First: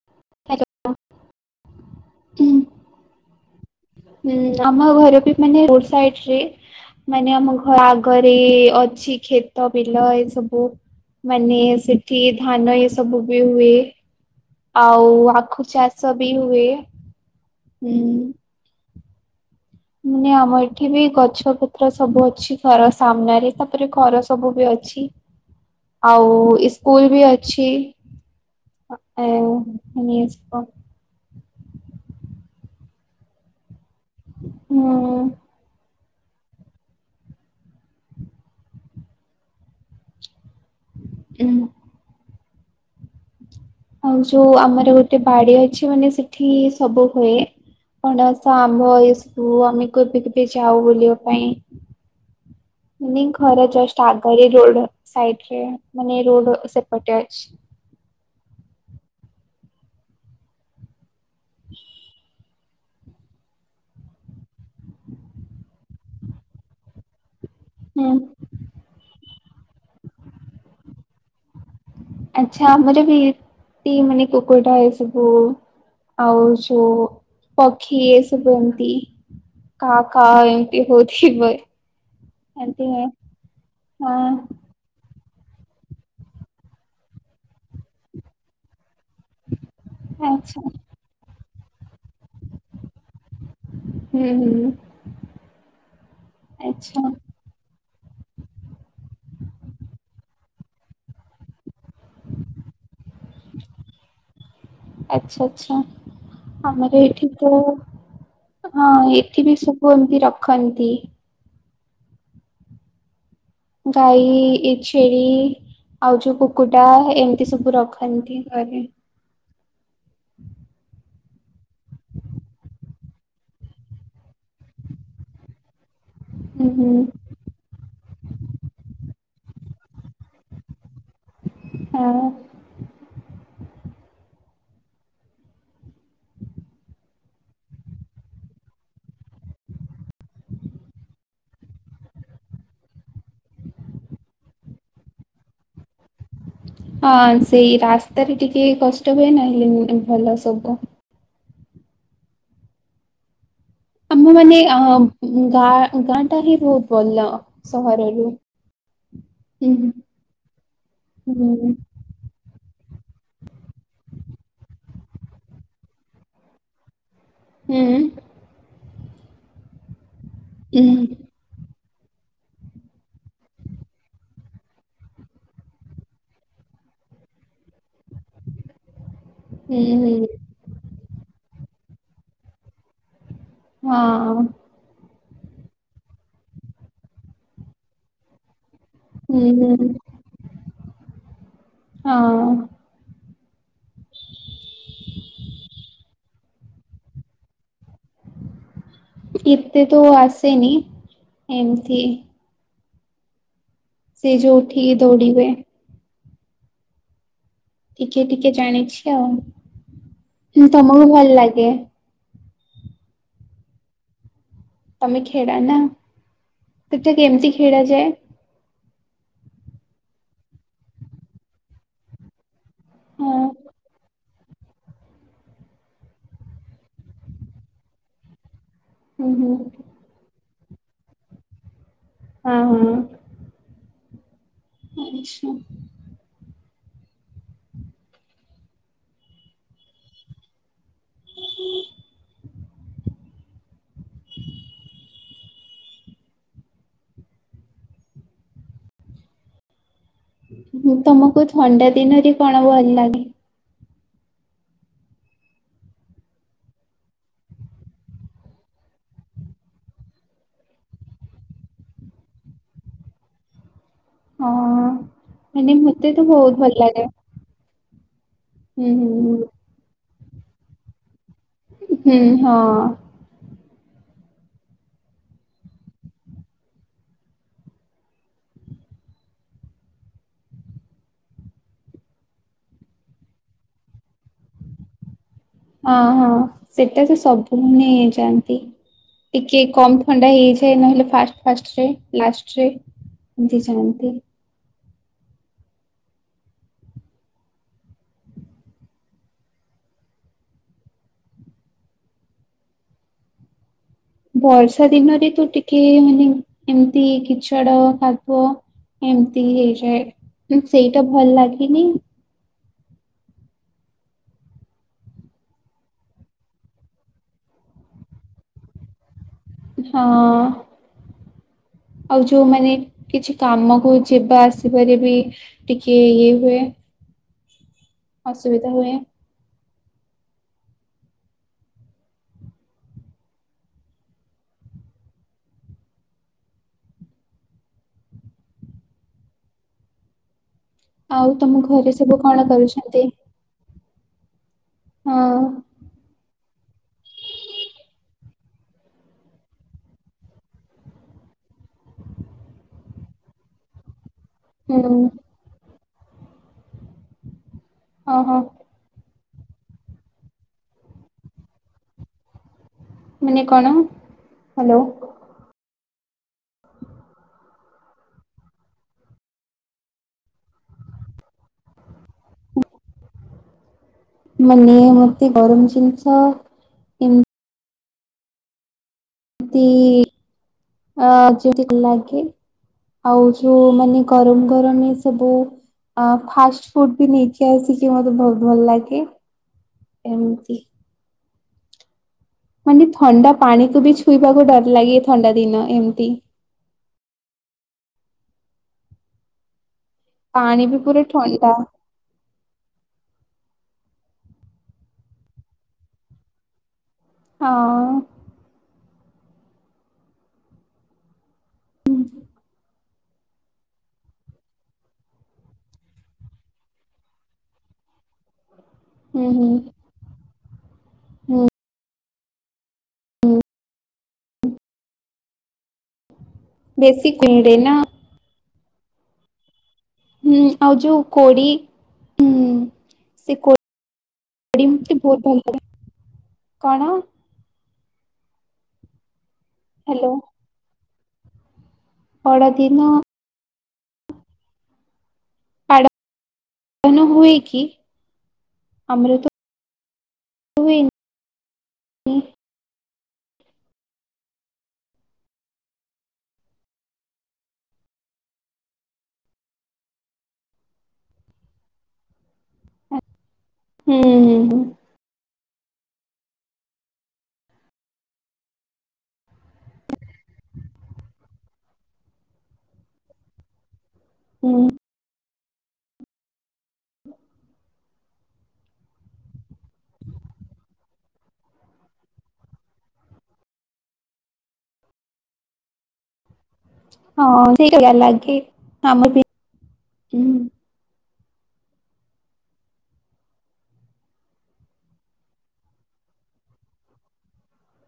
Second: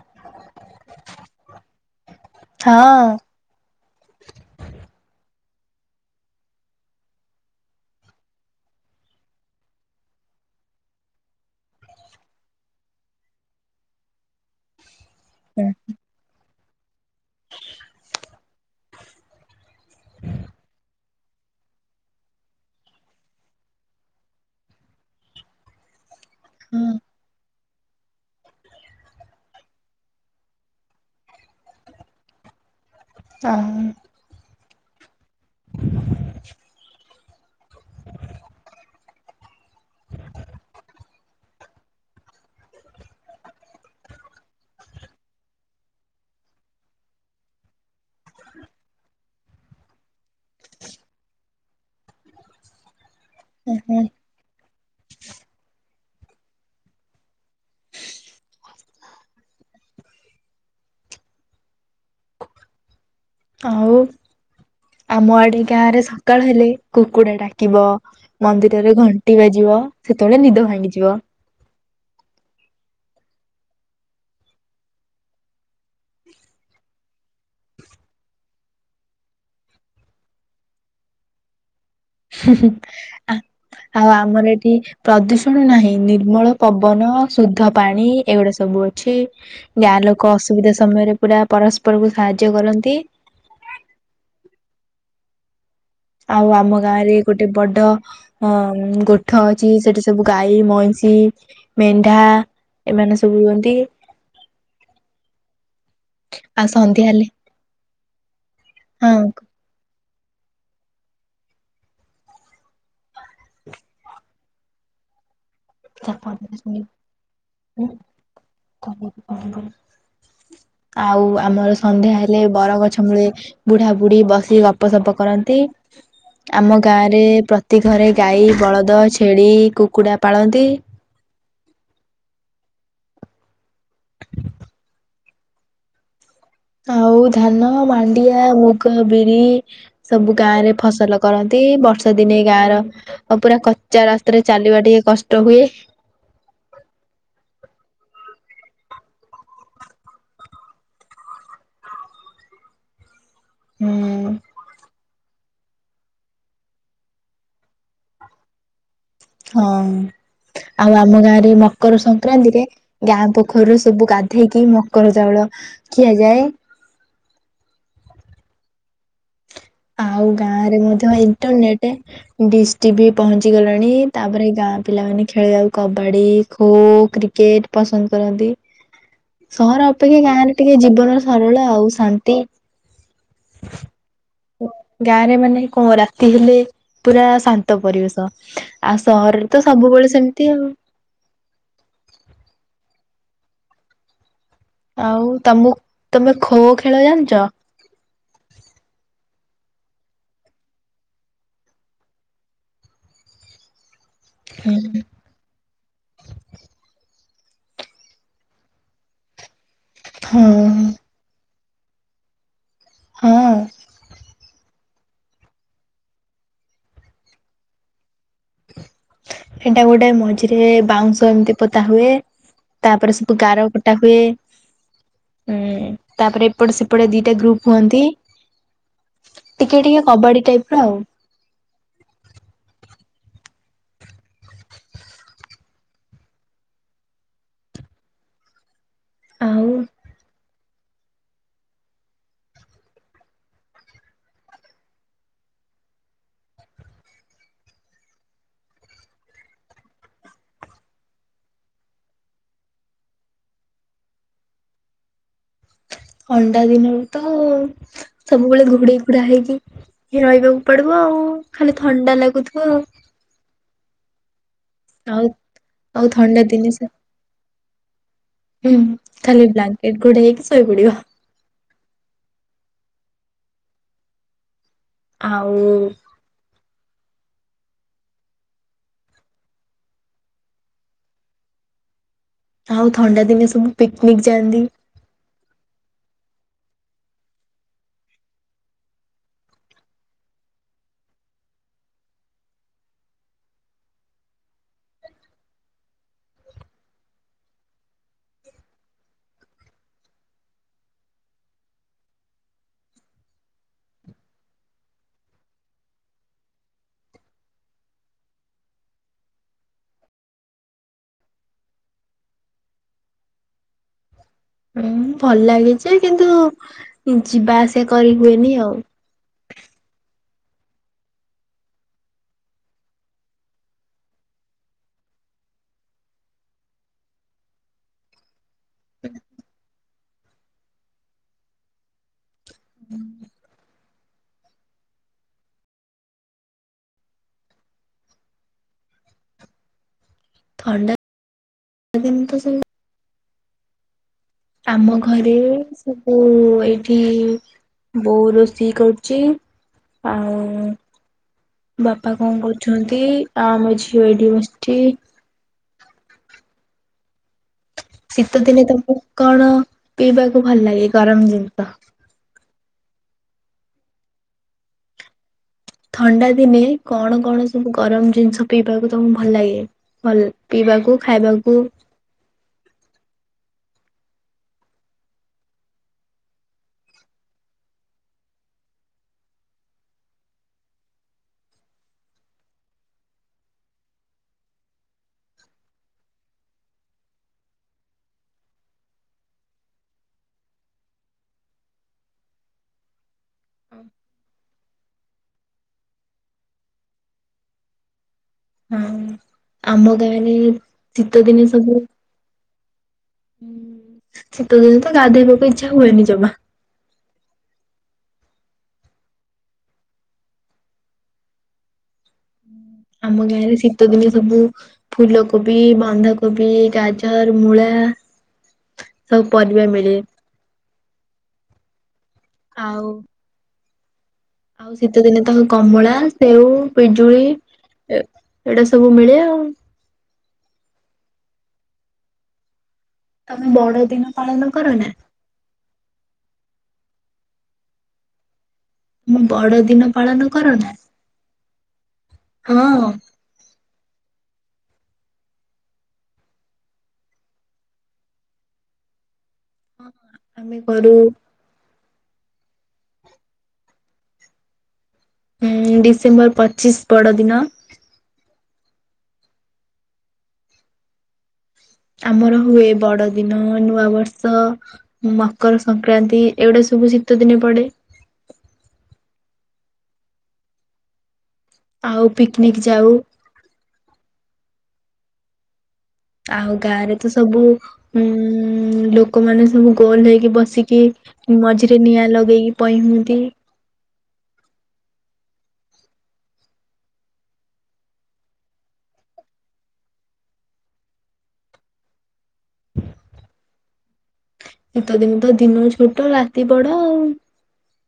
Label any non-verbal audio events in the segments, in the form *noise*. *unintelligible* *unintelligible* ହଁ। ହୁଁ ଆମ ଘର ବି ମାନେ ରୋଡ୍ ସାଇଡ୍ ରେ। ମାନେ ଆମ ଘ ଆଗରେ ଅଛି କ୍ଷେତ ବିଲ ଏସବୁ। ମାନେ ସେଠି ଧାନ ଏସବୁ ବି ହୁଏ ଆଉ ଆଖୁ ଚାଷ ବି ହୁଏ ହୁଁ। ମାନେ ଆମ ଏଠି ବି ଗଛ ପତ୍ର ସବୁ ଅଛି ଖର ସାମ୍ନାରେ ତାପରେ ଖର ସବୁ ବି ଅଛି ଆଉ ଇସ୍କୁଲ୍ ବି ଅଛି। *unintelligible* ଆଁ। ହୁଁ। ଉହୁଁ। ଆଉ ଯୋଉ ଆମର ଗୋଟେ ବାଡି ଅଛି ମାନେ ସେଠି ସବୁ ହୁଏ। ପଣସ ଆମ୍ଭ ଏସବୁ ଆମେ କେବେ କେବେ ଯାଉ ବୁଲିବା ପାଇଁ। *unintelligible* ଘର ଜଷ୍ଟ ଆଗରେ ରୋଡ ସାଇଟ୍ ରେ ମାନେ ରୋଡ ସେପଟେ ଅଛି। ଆଉ ଆମ ଆଡେ ଗାଁ ରେ ସକାଳ ହେଲେ କୁକୁଡା ଡାକିବ। ହୁଁ। ମନ୍ଦିରରେ ଘଣ୍ଟି ବାଜିବ ସେତେବେଳେ ନିଦ ଭାଙ୍ଗିଯିବ। ଆଚ୍ଛା ଆମର ବି ଏଟି ମାନେ କୁକୁଡ଼ାଏ ସବୁ ଆଉ ଯୋଉ ପକ୍ଷୀ ଏ ସବୁ ଏମତି। କା କ ଏମତି ହଉଥିବେ। ହୁଁ ହୁଁ ଆ ଆଉ ଆମର ଏଠି ପ୍ରଦୂଷଣ ନାହିଁ ନିର୍ମଳ ପବନ ଶୁଦ୍ଧ ପାଣି ଏଗୁଡା ସବୁ ଅଛି। ଗାଁ ଲୋକ ଆଚ୍ଛା ଅସୁବିଧା ସମୟରେ ପୁରା ପରସ୍ପରକୁ ସାହାଯ୍ୟ କରନ୍ତି। ହୁଁ ହୁଁ। ଆଉ ଆମ ଆଚ୍ଛା ଗାଁରେ ଗୋଟେ ବଡ ଅ ଗୋଠ ଅଛି ସେଠି ସବୁ ଗାଈ ମଇଁଷି। ମେଣ୍ଢା ଏମାନେ ସବୁ ରୁହନ୍ତି। ଆଛା ଆଚ୍ଛା ଆଉ ଆମର ସନ୍ଧ୍ୟା ହେଲେ ଏଇଠି ତୋ ହଁ ଏଠି ବି ଶବୁ ଏମତି ରଖନ୍ତି। ଗାଈ ଏ ଛେଳି ଆଉ ଯୋଉ କୁକୁଡା ଏମିତି ସବୁ ରଖନ୍ତି ଘରେ। ଆଉ ଆମର ସନ୍ଧ୍ୟା ହେଲେ ବର ଗଛ ମୂଳେ ବୁଢା ବୁଢୀ ବସି ଗପସପ କରନ୍ତି। ହୁଁ ଆମ ହୁଁ ଗାଁ ରେ ପ୍ରତି ଘରେ ଗାଈ ବଳଦ ଛେଳି କୁକୁଡା ପାଳନ୍ତି। *unintelligible* ହଁ। ଆଉ ଧାନ ମାଣ୍ଡିଆ ମୁଗ ବିରି। ସବୁ ଗାଁ ରେ ଫସଲ କରନ୍ତି ବର୍ଷା ଦିନେ ଗାଁର ଆଉ ପୁରା କଚା ରାସ୍ତାରେ ଚାଲିବା ଟିକେ କଷ୍ଟ ହୁଏ। ହଁ ସେଇ ରାସ୍ତାରେ ଟିକେ କଷ୍ଟ ହୁଏ ନହଲେ ଭଲ ସବୁ। ହୁଁ ଆମ ମାନେ ଅ ଗାଁ ଗାଁ ଟାରେ ବହୁତ ଭଲ ସହର ରୁ। ହଁ ଆଉ ଆମ ହୁଁ ଗାଁରେ ମକର ସଂକ୍ରାନ୍ତିରେ ଗାଁ ପୋଖରୀରୁ ସବୁ ଗାଧେଇକି ମକର ଚାଉଳ ଖିଆଯାଏ। ହୁଁ ଉଁ। ଆଉ ଗାଁ ରେ ହୁଁ ମଧ୍ୟ ଇଣ୍ଟରନେଟ୍ ଡିସଟିବି ପହଞ୍ଚି ଗଲାଣି ତାପରେ ଗାଁ ପିଲାମାନେ ଖେଳିବାକୁ କବାଡି ଖୋ କ୍ରି କେଟ୍ ପସନ୍ଦ କରନ୍ତି। *inaudible* ହୁଁ ସହର ଅପେକ୍ଷା ହୁଁ। ଗାଁରେ ଟିକେ ଜୀବନ ସରଳ ଆଉ ଶାନ୍ତି। ହଁ ଅଁ। ଗାଁରେ ମାନେ କଣ ରାତି ହେଲେ ପୁରା ଶାନ୍ତ ପରିବେଶ। ଆଉ ହୁଁ ସହରରେ ତ ହୁଁ ସବୁବେଳେ ସେମିତି ଆଉ। ହଁ ଅଁ। ଆଉ ତମକୁ ତମେ ଖୋ ଖେଳ ଜାଣିଚ? ଏତେତ ଆସେନି ଏମତି। ସେ ଯୋଉଠିକି ଧୌଡିବା। ଟିକେ ଟିକେ ଜାଣିଛି ଆଉ ହଁ କିନ୍ତୁ ତମକୁ ଭଲ ଲାଗେ। ହଁ। ତମେ ଖେଡ଼ନା ତ ଏଟା କେମତି ଖେଳଯାଏ। ଏଟା ଗୋଟେ ମଝିରେ ବାଉଁଶ ଏମିତି ପୋତା ହୁଏ। ତାପରେ ସବୁ ହଁ ଗାର କଟା ହୁଏ। ହୁଁ ତାପରେ ଏପଟେ ସେପଟେ ଦିଟା ଗ୍ରୁପ୍ ହୁଅନ୍ତି। ହୁଁ ହୁଁ ଟିକେ ଟିକେ କବାଡି ଟାଇପ ର ଆଉ। ହଁ ହଁ। ଏ *inaudible* ଆଉ। ଆଉ ହ *inaudible* ମୁଁ ତମକୁ ଥଣ୍ଡା ଦିନରେ କଣ ଭଲ ଲାଗେ? ଥଣ୍ଡା ଦିନରେ ତ ସବୁବେଳେ ଘୋଡେଇ ଘୋଡାଇକି ହେଇକି ରହିବାକୁ ପଡିବ ଆଉ ଖାଲି ଥଣ୍ଡା ଲାଗୁଥିବ ଆଉ। ହଁ। ଆଉ ମାନେ ଆଉ ମତେ ତ ଥଣ୍ଡା ବହୁତ ଦିନେ ଭଲ ସେ ଲାଗେ। ହୁଁ ଖାଲି ବ୍ଲାଙ୍କେଟ ଘୋଡେଇକି ଶୋଇ ପଡିବ। ହୁଁ ହଁ। ଆଉ ଆଉ ଥଣ୍ଡା ଦିନେ ସବୁ ପିକନିକ ଯାଆନ୍ତି। ହଁ ହଁ ସେଟା ସେ ସବୁ ମାନେ ଯାଆନ୍ତି। ଟିକେ କମ ଥଣ୍ଡା ହେଇଯାଏ ନହେଲେ ଫାଷ୍ଟ ଫାଷ୍ଟରେ ଲାଷ୍ଟରେ। ଏମିତି ଜାଣନ୍ତି। ବର୍ଷା ଦିନରେ ତୁ ଟିକେ ମାନେ ଏମିତି କିଛାଡ ଖାବ ଏମତିରେ ହଁ ସେଇଟା ଭଲ ଲାଗିନି। ହୁଁ ଭଲ ଲାଗିଛିଯେ କିନ୍ତୁ ଯିବା ଆସିବା କରି ହୁଏନି ଆଉ। ହଁ। ଆଉ ଯୋଉମାନେ କିଛି କାମକୁ ଯିବାଆସିପାରି ବି ଟିକେ ଇଏ ହୁଏ। ଅସୁବିଧା ହୁଏ। ହ *inaudible* ହୁଁ *inaudible* ଥଣ୍ଡା ଆଉ ତମ ଘରେ ଦିନ ସବୁ ତ କଣ କରୁଛନ୍ତି? ଆମ ହଁ ଘରେ ସବୁ ଏ ଏଠି ବୋହୁ ରୋଷେଇ କରୁଛି। ଆଉ ବାପା କଣ କରୁଛନ୍ତି? ଆ ଆମ ଝିଅ ଏଠି ବସ୍ ହୁଁ। ଓହୋ ଶୀତ ଦିନେ ତମକୁ କଣ ପିଇବାକୁ ଭଲ ଲାଗେ ଗରମ ଜିନିଷ? ମାନେ କଣ ହ୍ୟାଲୋ। ଥଣ୍ଡା ଦିନେ କଣ କଣ ସବୁ ଗରମ ଜିନିଷ ପିଇବାକୁ ତମକୁ ଭଲ ଲାଗେ ଭଲ ପିଇବାକୁ ଖାଇବାକୁ। ମାନେ ମୋତେ ଗରମ ଜିନିଷ। *unintelligible* ଲାଗେ। ଆଉ ଯୋଉ ମାନେ ଗରମ କରନି ସବୁ ଆ ଫାଷ୍ଟ ଫୁଡ ବି ନିଜେ ଆସିକି ମତେ ବହୁତ ଭଲ ଲାଗେ ଏମିତି ମାନେ ଥଣ୍ଡା ପାଣିକୁ ବି ଛୁଇବାକୁ ଡର ଲାଗେ ଥଣ୍ଡା ଦିନ ଏମିତି। ହଁ ଆମ ଗାଁରେ ପାଣି ବି ପୁରା ଶୀତଦିନେ ଥଣ୍ଡା ସବୁ ହୁଁ ଶୀତ ଦିନ ତ ଗାଧୋଇବାକୁ ଇଚ୍ଛା ହୁଏନି ଜମା। ହଁ। ଆମ ଗାଁ ରେ ଶୀତଦିନେ ସବୁ ଫୁଲକୋବି, ବନ୍ଧାକୋବି, ଗାଜର, ମୂଳା, ସବୁ ହୁଁ ହୁଁ ପରିବା ମିଳେ। ହୁଁ। ଆଉ ହୁଁ ଆଉ ଶୀତ ଦିନେ ତ କମଳା, ସେଉ, ବେଶୀ ପିଜୁଳି କୁହୁଡେ ନା ଏ ଏଇଟା ସବୁ ମିଳେ ଆଉ। ହୁଁ ଆଉ ଯୋଉ କୋଡ଼ି ହୁଁ। ସେ ତମେ କୋ ବଡ ଦିନ ପାଳନ କର ନା *unintelligible* ବହୁତ ଭଲ କଣ? ମୁଁ ବଡ ଦିନ ହ୍ୟାଲୋ ପାଳନ କର ନା? ହଁ ବଡଦିନ! ପାଡ ପାଲାନ ହୁଏ କି? ଆମର ତ ହଁ ଆମେ କରୁ। ହୁଏନି ହୁଁ ଡିସେମ୍ବର ପଚିଶ ବଡ଼ଦିନ। ଆମର ହୁଏ ବଡ ଦିନ ନୂଆ ହୁଁ ହୁଁ ବର୍ଷ ହୁଁ ମ ମକର ସଂକ୍ରାନ୍ତି ଏଗୁଡା ସବୁ ଶୀତ ଦିନେ ପଡେ। ଆଉ ପିକନିକ ଯାଉ। ହୁଁ। ଆଉ ଗାଁ ରେ ତ ସବୁ ଉଁ *inaudible* ଲୋକମାନେ ସବୁ ଗୋଲ ହେଇକି ବସିକି ମଝିରେ ନିଆଁ ଲଗେଇକି ପଇଁ ହୁଅନ୍ତି। ହଁ ସେକିଆ ଲାଗେ କାମ ବି ହୁଁ। ଶୀତ ଦିନ ତ ଦିନ ଛୋଟ ରାତି ବଡ ଆଉ।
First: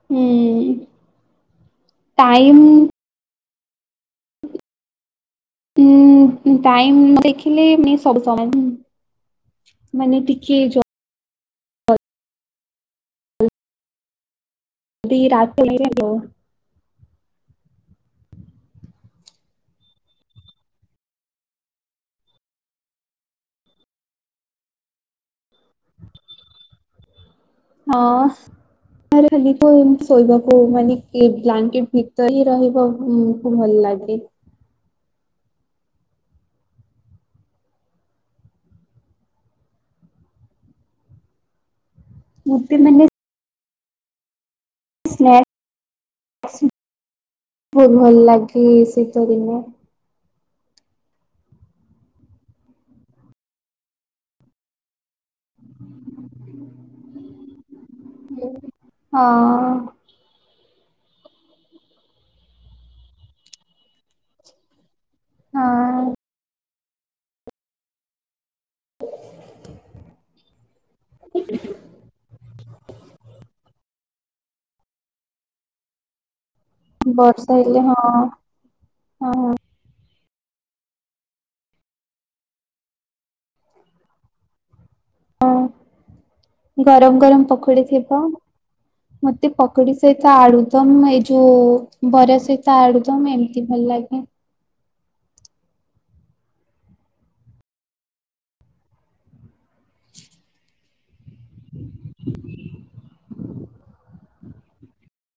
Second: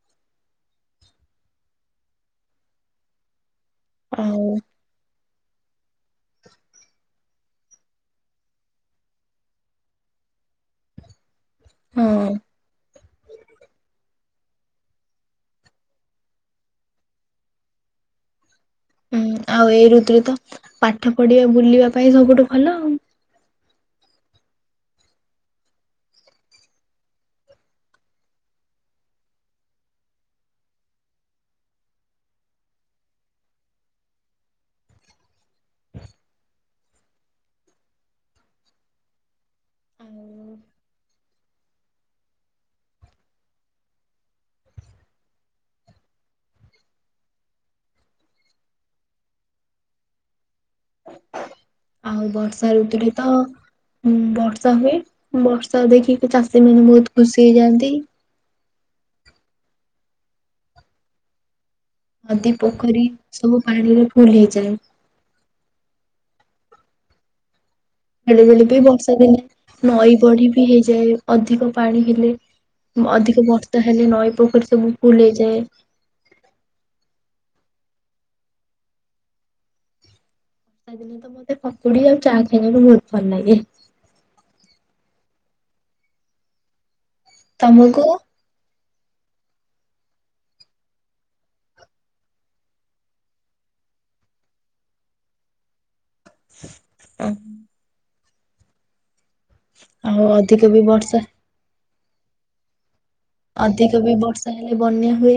ହଁ ଟାଇମ୍ ଆଉ। ହୁଁ ଟାଇମ ନ ଦେଖିଲେ ମିନ୍ସ ସବୁ *unintelligible* ମାନେ ଟିକିଏ ହଁ। ଯଦି ରାତିରେ *inaudible* ହୁଁ ଆଉ ଏଇ ଋତୁ ରେ ତ ପାଠ ପଢିବା ବୁଲିବା ପାଇଁ ସବୁଠୁ ଭଲ ଆଉ। ହଁ। ବାହାରେ ଖାଲି *unintelligible* ଶୋଇବାକୁ ମାନେ ବ୍ଲାଙ୍କେଟ ଭିତରେ ହି ରହିବ ଉଁ। ଭଲ ଲାଗେ। ମତେ ମାନେ *inaudible* ବହୁତ ଭଲ ଲାଗେ ଶୀତ ଦିନେ। ଆଉ ବର୍ଷା ଋତୁରେ ତ ହୁଁ ବର୍ଷା ହୁଏ ବର୍ଷା ଦେଖିକି ଚାଷୀ ମାନେ ବହୁତ ଖୁସି ହେଇଯାଆନ୍ତି। ହଁ। ନଦୀ ପୋଖରୀ ସବୁ ପାଣି ରେ ଫୁଲ ହେଇଯାଏ। ହଁ। ବେଳେ ବେଳେ ବି ବର୍ଷା ଦିନେ ନଈ ବଢି ବି ହେଇଯାଏ ଅଧିକ ପାଣି ହେଲେ ଅଧିକ ବର୍ଷା ହେଲେ ନଈ ପୋଖରୀ ସବୁ ଫୁଲ ହେଇ ଯାଏ। ବର୍ଷା ହେଲେ ହଁ, ହଁ, ହଁ। ବର୍ଷା ଦିନେ ତ ମୋତେ ପକୁଡି ଆଉ ଚା ଖାଇବାକୁ ବହୁତ ଭଲ ଲାଗେ। ହ ଗରମ ଗରମ ପକୁଡି ତମକୁ? ଥିବ। ମତେ ପକୁଡି ସହିତ ଆଳୁଦମ ଏ ଯୋଉ ବରା ସହିତ ଆଳୁଦମ ଏମତି ଭଲ ଲାଗେ। *unintelligible* ଆଉ ଅଧିକ ବି ବର୍ଷା ଅଧିକ ବି ବର୍ଷା ହେଲେ ବନ୍ୟା ହୁଏ।